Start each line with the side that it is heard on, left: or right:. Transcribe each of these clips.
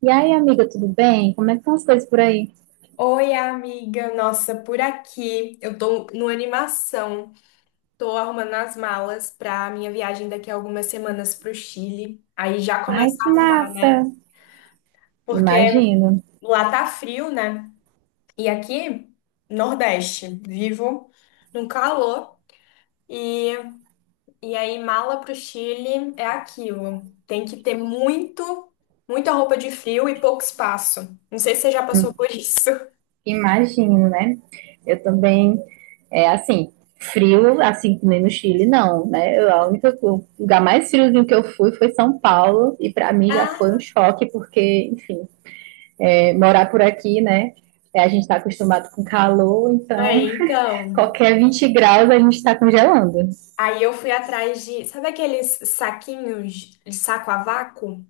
right: E aí, amiga, tudo bem? Como é que estão as coisas por aí?
left: Oi, amiga. Nossa, por aqui. Eu tô numa animação. Tô arrumando as malas pra minha viagem daqui a algumas semanas pro Chile. Aí já
right: Ai,
left: começa a
right: que
left: arrumar,
right: massa!
left: né? Porque
right: Imagino,
left: lá tá frio, né? E aqui, Nordeste, vivo num calor. E, e aí, mala pro Chile é aquilo. Tem que ter muito, muita roupa de frio e pouco espaço. Não sei se você já passou por isso.
right: imagino, né? Eu também, é assim, frio, assim que nem no Chile, não, né? Eu, a única, o lugar mais friozinho que eu fui foi São Paulo, e para mim já foi um
left: Ah,
right: choque, porque, enfim, é, morar por aqui, né? É, a gente está acostumado com calor, então
left: é, então.
right: qualquer 20 graus a gente está congelando.
left: Aí eu fui atrás de, sabe aqueles saquinhos de saco a vácuo?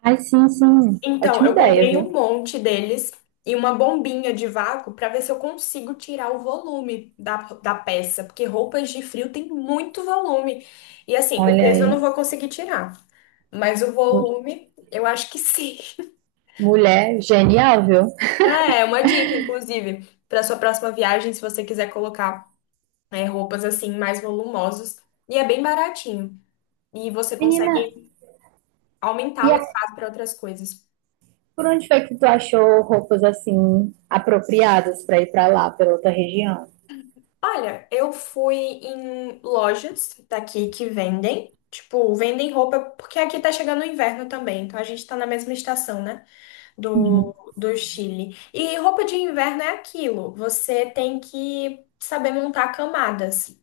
right: Ai, sim, sim,
left: Então,
right: ótima
left: eu
right: ideia,
left: comprei
right: viu?
left: um monte deles e uma bombinha de vácuo para ver se eu consigo tirar o volume da peça, porque roupas de frio tem muito volume. E assim, o
right: Olha
left: peso eu não
right: aí,
left: vou conseguir tirar, mas o
right: mu-
left: volume eu acho que sim.
right: mulher genial, viu?
left: É uma dica, inclusive, para sua próxima viagem, se você quiser colocar, roupas assim mais volumosas. E é bem baratinho. E você
right: Menina,
left: consegue
right: e
left: aumentar o
right: aí,
left: espaço para outras coisas.
right: por onde foi que tu achou roupas assim apropriadas pra ir pra lá, pra outra região?
left: Olha, eu fui em lojas daqui que vendem, tipo, vendem roupa, porque aqui tá chegando o inverno também, então a gente tá na mesma estação, né,
right: Uhum.
left: do Chile. E roupa de inverno é aquilo, você tem que saber montar camadas.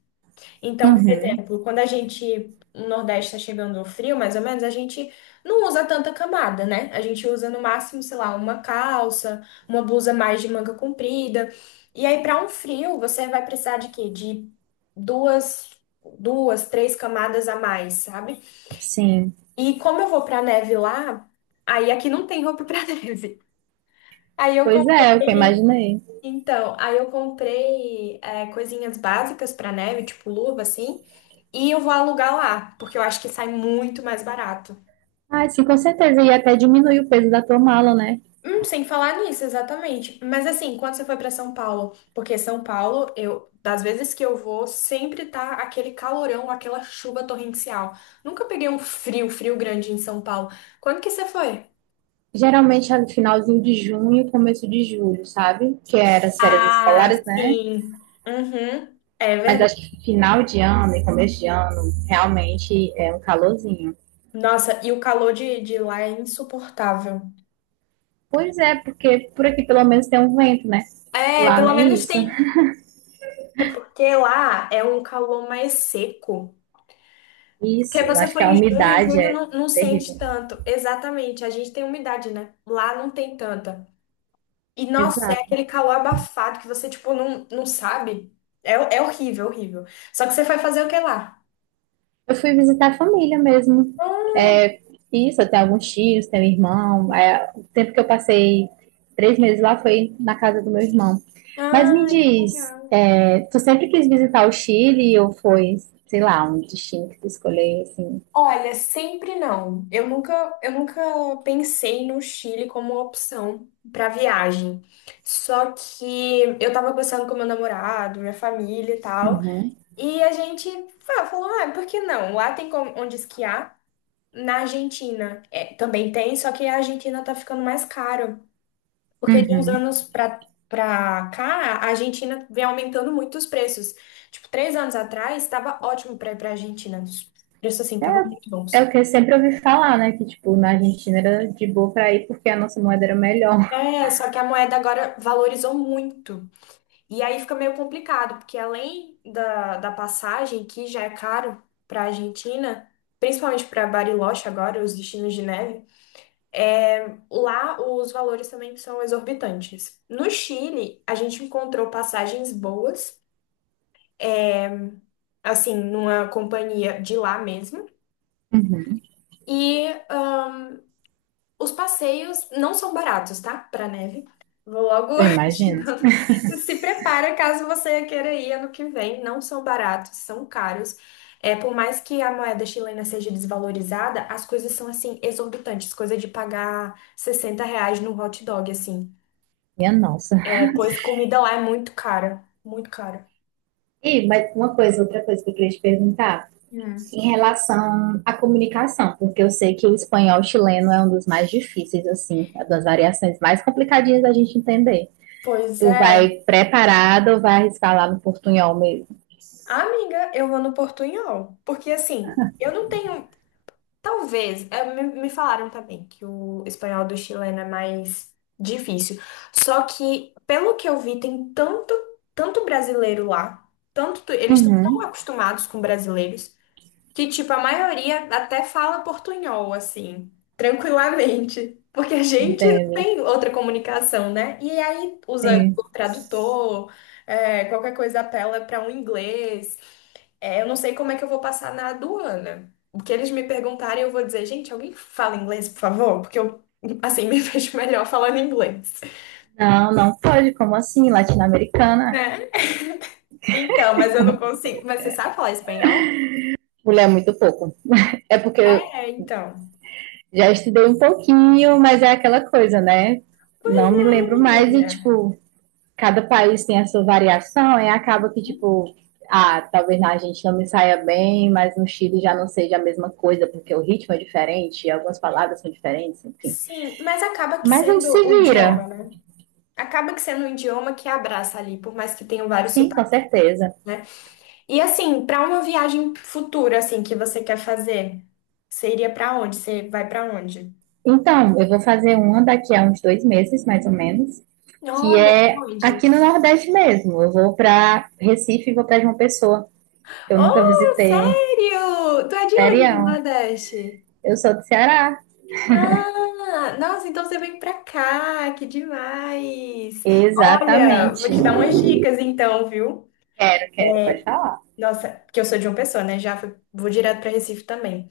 left: Então, por
right: Uhum,
left: exemplo, quando a gente, no Nordeste está chegando o frio, mais ou menos, a gente não usa tanta camada, né? A gente usa no máximo, sei lá, uma calça, uma blusa mais de manga comprida. E aí, para um frio, você vai precisar de quê? De duas, duas, três camadas a mais, sabe?
right: sim.
left: E como eu vou pra neve lá, aí aqui não tem roupa pra neve. Aí eu
right: Pois é, o que eu
left: comprei.
right: imaginei.
left: Então, aí eu comprei coisinhas básicas pra neve, tipo luva, assim, e eu vou alugar lá, porque eu acho que sai muito mais barato.
right: Ah, sim, com certeza. E até diminui o peso da tua mala, né?
left: Sem falar nisso, exatamente. Mas assim, quando você foi pra São Paulo? Porque São Paulo, eu, das vezes que eu vou, sempre tá aquele calorão, aquela chuva torrencial. Nunca peguei um frio, frio grande em São Paulo. Quando que você foi?
right: Geralmente é no finalzinho de junho, começo de julho, sabe? Que era as férias
left: Ah,
right: escolares, né?
left: sim. Uhum, é
right: Mas
left: verdade.
right: acho que final de ano e começo de ano realmente é um calorzinho.
left: Nossa, e o calor de lá é insuportável.
right: Pois é, porque por aqui pelo menos tem um vento, né?
left: É,
right: Lá
left: pelo
right: nem
left: menos
right: isso.
left: tem. É porque lá é um calor mais seco. Porque
right: Isso,
left: você
right: acho que
left: foi
right: a
left: em junho,
right: umidade
left: julho
right: é
left: não, não sente
right: terrível.
left: tanto. Exatamente, a gente tem umidade, né? Lá não tem tanta. E nossa, é
right: Exato.
left: aquele calor abafado que você, tipo, não, não sabe. É horrível, horrível. Só que você foi fazer o que lá?
right: Eu fui visitar a família mesmo.
left: Ah,
right: É, isso, eu tenho alguns tios, tenho irmão. É, o tempo que eu passei 3 meses lá foi na casa do meu irmão. Mas me
left: ai, que
right: diz,
left: legal.
right: é, tu sempre quis visitar o Chile ou foi, sei lá, um destino que tu escolheu, assim?
left: Olha, sempre não. Eu nunca pensei no Chile como opção para viagem. Só que eu tava conversando com meu namorado, minha família e tal,
right: Uhum,
left: e a gente falou, ah, por que não? Lá onde esquiar. Na Argentina também tem, só que a Argentina tá ficando mais caro, porque de uns
right: uhum.
left: anos pra para cá, a Argentina vem aumentando muito os preços. Tipo, três anos atrás, estava ótimo para ir para Argentina. Os preços, assim, estavam muito
right: É
left: bons.
right: o que eu sempre ouvi falar, né? Que, tipo, na Argentina era de boa pra ir porque a nossa moeda era melhor.
left: É, só que a moeda agora valorizou muito. E aí fica meio complicado, porque além da passagem, que já é caro para a Argentina, principalmente para Bariloche agora, os destinos de neve, lá os valores também são exorbitantes. No Chile, a gente encontrou passagens boas, assim, numa companhia de lá mesmo. E os passeios não são baratos, tá? Para neve. Vou logo
right: Eu
left: te
right: imagino.
left: dando. Se prepara caso você queira ir ano que vem. Não são baratos, são caros. É, por mais que a moeda chilena seja desvalorizada, as coisas são assim exorbitantes, coisa de pagar 60 reais num hot dog, assim.
right: Minha nossa.
left: É, pois comida lá é muito cara, muito cara.
right: E mas uma coisa, outra coisa que eu queria te perguntar,
left: Hum.
right: em relação à comunicação, porque eu sei que o espanhol chileno é um dos mais difíceis, assim, é das variações mais complicadinhas da gente entender.
left: Pois
right: Tu
left: é.
right: vai preparado ou vai arriscar lá no portunhol mesmo?
left: Amiga, eu vou no Portunhol, porque assim, eu não tenho. Talvez. É, me falaram também que o espanhol do chileno é mais difícil. Só que, pelo que eu vi, tem tanto, tanto brasileiro lá. Tanto, eles estão
right: Uhum,
left: tão acostumados com brasileiros que, tipo, a maioria até fala portunhol, assim, tranquilamente. Porque a gente não
right: entende?
left: tem outra comunicação, né? E aí usa
right: Sim.
left: o tradutor, é, qualquer coisa apela para um inglês. É, eu não sei como é que eu vou passar na aduana. O que eles me perguntarem, eu vou dizer, gente, alguém fala inglês, por favor? Porque eu, assim, me vejo melhor falando inglês,
right: Não, não pode, como assim? Latino-americana?
left: né? Então, mas eu não consigo. Mas você sabe falar espanhol?
right: Mulher, muito pouco. É porque
left: É,
right: eu
left: então.
right: já estudei um pouquinho, mas é aquela coisa, né?
left: Pois
right: Não me lembro
left: é,
right: mais e,
left: menina.
right: tipo, cada país tem a sua variação, e acaba que, tipo, ah, talvez na Argentina não me saia bem, mas no Chile já não seja a mesma coisa, porque o ritmo é diferente, algumas palavras são diferentes, enfim.
left: Sim, mas acaba que
right: Mas a gente se
left: sendo o
right: vira,
left: idioma, né? Acaba que sendo o idioma que abraça ali, por mais que tenham vários
right: sim, com
left: sotaques,
right: certeza.
left: né? E assim, para uma viagem futura, assim, que você quer fazer, você iria para onde? Você vai para onde?
right: Então, eu vou fazer uma daqui a uns 2 meses, mais ou menos, que
left: Olha, pra
right: é
left: onde?
right: aqui no Nordeste mesmo. Eu vou para Recife e vou para João Pessoa, que eu nunca
left: Oh,
right: visitei.
left: sério? Tu é de onde do
right: Sério,
left: Nordeste?
right: eu sou do Ceará.
left: Ah, nossa, então você vem pra cá, que demais. Olha, vou
right: Exatamente.
left: te dar umas dicas então, viu?
right: Eu quero, pode falar.
left: Nossa, porque eu sou de uma pessoa, né? Vou direto pra Recife também.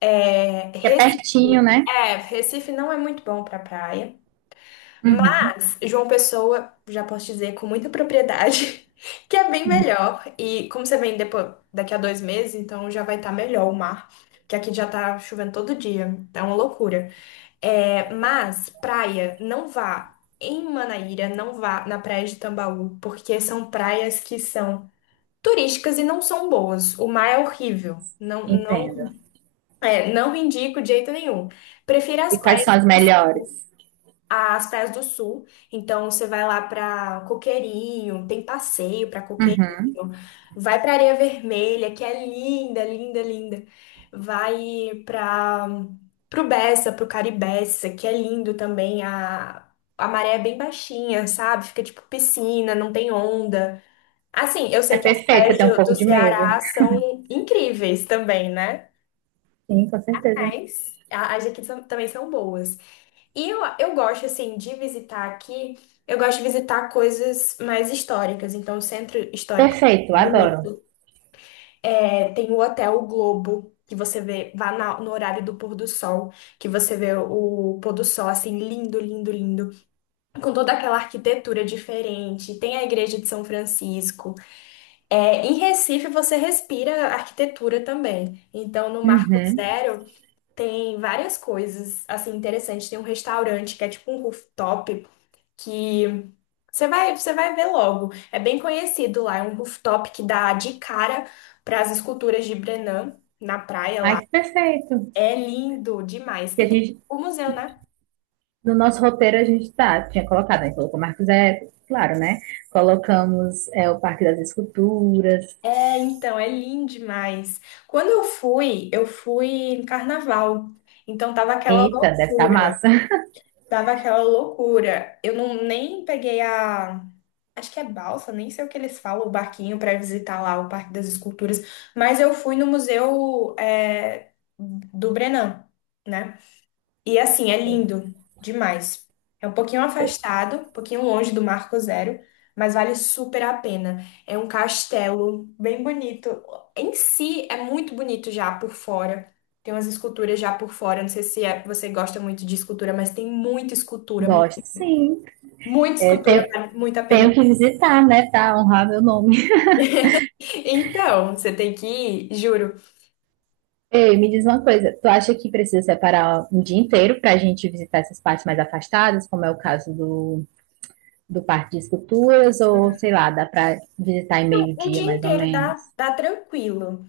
right: Que é pertinho, né?
left: É, Recife não é muito bom para praia, mas João Pessoa, já posso dizer com muita propriedade, que é bem melhor. E como você vem depois, daqui a dois meses, então já vai estar melhor o mar, que aqui já tá chovendo todo dia, tá uma loucura. É, mas praia, não vá em Manaíra, não vá na praia de Tambaú, porque são praias que são turísticas e não são boas. O mar é horrível, não, não
right: Entendo.
left: é, não indico de jeito nenhum. Prefiro
right: E quais são as melhores?
left: as praias do sul. Então você vai lá pra Coqueirinho, tem passeio pra
right: Uhum.
left: Coqueirinho, vai pra Areia Vermelha, que é linda, linda, linda. Vai para pro Bessa, pro Caribessa, que é lindo também. A maré é bem baixinha, sabe? Fica tipo piscina, não tem onda. Assim, eu
right: É
left: sei que as
right: perfeito, eu
left: praias
right: tenho um
left: do
right: pouco
left: do
right: de medo.
left: Ceará são incríveis também, né?
right: Sim, com certeza.
left: Mas as daqui são, também são boas. E eu gosto, assim, de visitar aqui, eu gosto de visitar coisas mais históricas. Então, o centro histórico
right: Perfeito,
left: é
right: adoro.
left: bonito. É, tem o Hotel Globo, que você vê, no horário do pôr do sol, que você vê o pôr do sol, assim, lindo, lindo, lindo. Com toda aquela arquitetura diferente. Tem a Igreja de São Francisco. É, em Recife, você respira arquitetura também. Então, no Marco
right: Uhum.
left: Zero. Tem várias coisas assim interessantes. Tem um restaurante que é tipo um rooftop que você vai ver logo. É bem conhecido lá, é um rooftop que dá de cara para as esculturas de Brennan na praia
right: Ai,
left: lá.
right: que perfeito.
left: É lindo demais.
right: Que
left: E
right: a
left: tem
right: gente,
left: o museu, né?
right: no nosso roteiro a gente tá, tinha colocado, a gente colocou Marcos Zé, claro, né? Colocamos é, o Parque das Esculturas.
left: É, então, é lindo demais. Quando eu fui em carnaval. Então tava aquela
right: Eita, deve estar
left: loucura.
right: massa.
left: Tava aquela loucura. Eu não nem peguei a. Acho que é balsa, nem sei o que eles falam, o barquinho para visitar lá o Parque das Esculturas. Mas eu fui no Museu do Brennand, né? E assim, é lindo demais. É um pouquinho afastado, um pouquinho longe do Marco Zero, mas vale super a pena. É um castelo bem bonito. Em si, é muito bonito já por fora. Tem umas esculturas já por fora. Não sei se você gosta muito de escultura, mas tem muita escultura,
right: Gosto, sim.
left: muita
right: É,
left: escultura,
right: tem-
left: vale muito a
right: tenho
left: pena.
right: que visitar, né? Tá, honrar meu nome.
left: Então, você tem que ir, juro.
right: Ei, me diz uma coisa, tu acha que precisa separar um dia inteiro pra gente visitar essas partes mais afastadas, como é o caso do Parque de Esculturas ou,
left: Hum.
right: sei lá, dá para visitar em
left: Um
right: meio-dia,
left: dia
right: mais ou
left: inteiro dá,
right: menos.
left: dá tranquilo.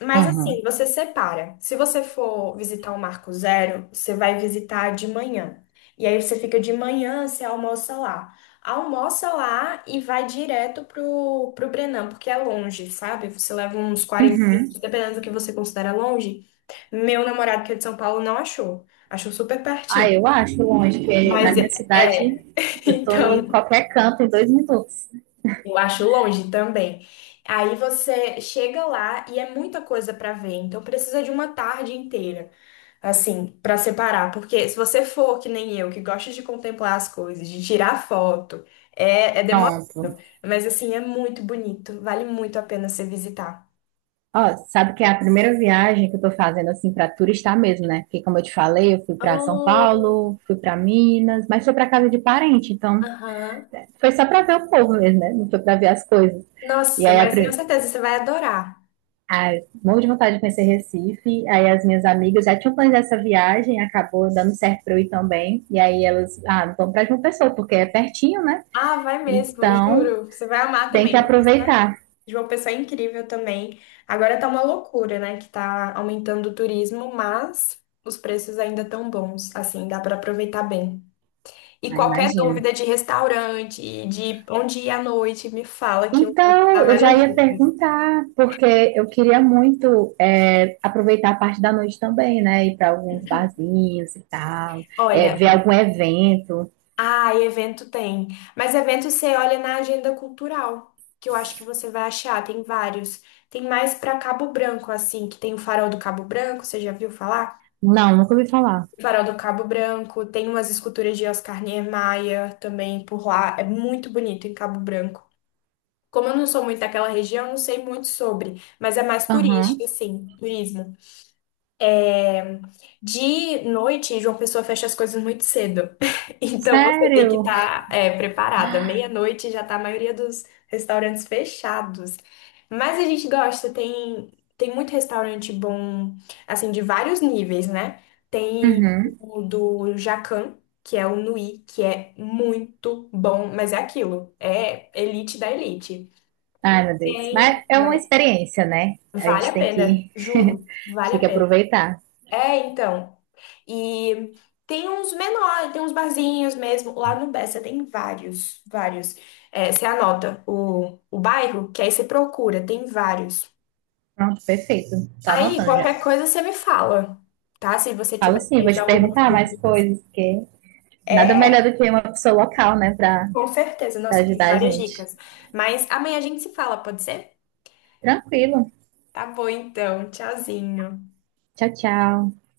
left: Mas assim,
right: Uhum.
left: você separa. Se você for visitar o Marco Zero, você vai visitar de manhã. E aí você fica de manhã, você almoça lá. Almoça lá e vai direto pro Brennand, porque é longe, sabe? Você leva uns quarenta
right: Uhum.
left: minutos, dependendo do que você considera longe. Meu namorado, que é de São Paulo, não achou. Achou super pertinho.
right: Ah, eu acho longe, porque na
left: Mas
right: minha cidade eu tô em
left: então.
right: qualquer canto em 2 minutos.
left: Eu acho longe também. Aí você chega lá e é muita coisa pra ver, então precisa de uma tarde inteira, assim, pra separar, porque se você for que nem eu, que gosta de contemplar as coisas, de tirar foto, é demorado,
right: Pronto.
left: mas assim, é muito bonito, vale muito a pena você visitar.
right: Ó, sabe que é a primeira viagem que eu tô fazendo assim para turistar mesmo, né? Porque como eu te falei, eu fui para São
left: Oh,
right: Paulo, fui para Minas, mas foi para casa de parente, então
left: aham.
right: foi só para ver o povo mesmo, né? Não foi para ver as coisas. E
left: Nossa,
right: aí
left: mas tenho certeza, você vai adorar.
right: Ai, morro de vontade de conhecer Recife. Aí as minhas amigas já tinham planejado essa viagem, acabou dando certo para eu ir também. E aí elas, ah, vamos para João Pessoa, porque é pertinho, né?
left: Ah, vai mesmo,
right: Então
left: juro, você vai amar
right: tem que
left: também.
right: aproveitar.
left: De uma pessoa incrível também. Agora tá uma loucura, né? Que tá aumentando o turismo, mas os preços ainda tão bons. Assim, dá pra aproveitar bem. E
right: Ah,
left: qualquer
right: imagina.
left: dúvida de restaurante, de onde ir à noite, me fala que eu vou te
right: Então,
left: dar
right: eu já
left: várias
right: ia
left: dicas.
right: perguntar, porque eu queria muito é, aproveitar a parte da noite também, né? Ir para alguns barzinhos e tal, é,
left: Olha,
right: ver algum evento.
left: ah, evento tem. Mas evento você olha na agenda cultural, que eu acho que você vai achar, tem vários. Tem mais pra Cabo Branco, assim, que tem o Farol do Cabo Branco, você já viu falar?
right: Não, nunca ouvi falar.
left: Farol do Cabo Branco, tem umas esculturas de Oscar Niemeyer também por lá. É muito bonito em Cabo Branco. Como eu não sou muito daquela região, eu não sei muito sobre, mas é mais
right: Aham.
left: turístico, assim, turismo. De noite, João Pessoa fecha as coisas muito cedo. Então você tem que
right: Sério?
left: estar preparada. Meia-noite já está a maioria dos restaurantes fechados. Mas a gente gosta, tem muito restaurante bom, assim, de vários níveis, né? Tem
right: Uhum.
left: o do Jacan, que é o Nui, que é muito bom, mas é aquilo, é elite da elite.
right: Ai, meu Deus. Mas
left: Tem,
right: é uma
left: mas
right: experiência, né? A
left: vale
right: gente
left: a
right: tem
left: pena,
right: que, a
left: juro,
right: gente
left: vale a
right: tem que
left: pena.
right: aproveitar.
left: É, então. E tem uns menores, tem uns barzinhos mesmo. Lá no Bessa tem vários, vários. É, você anota o bairro, que aí você procura, tem vários.
right: Pronto, perfeito. Tô
left: Aí,
right: anotando já.
left: qualquer coisa você me fala, tá? Se você
right: Falo
left: tiver
right: sim, vou
left: mais
right: te
left: algumas
right: perguntar mais
left: dúvidas.
right: coisas, porque nada
left: É,
right: melhor do que uma pessoa local, né, pra,
left: com certeza.
right: pra
left: Nossa, tem
right: ajudar a
left: várias
right: gente.
left: dicas. Mas amanhã a gente se fala, pode ser?
right: Tranquilo.
left: Tá bom, então. Tchauzinho.
right: Tchau, tchau.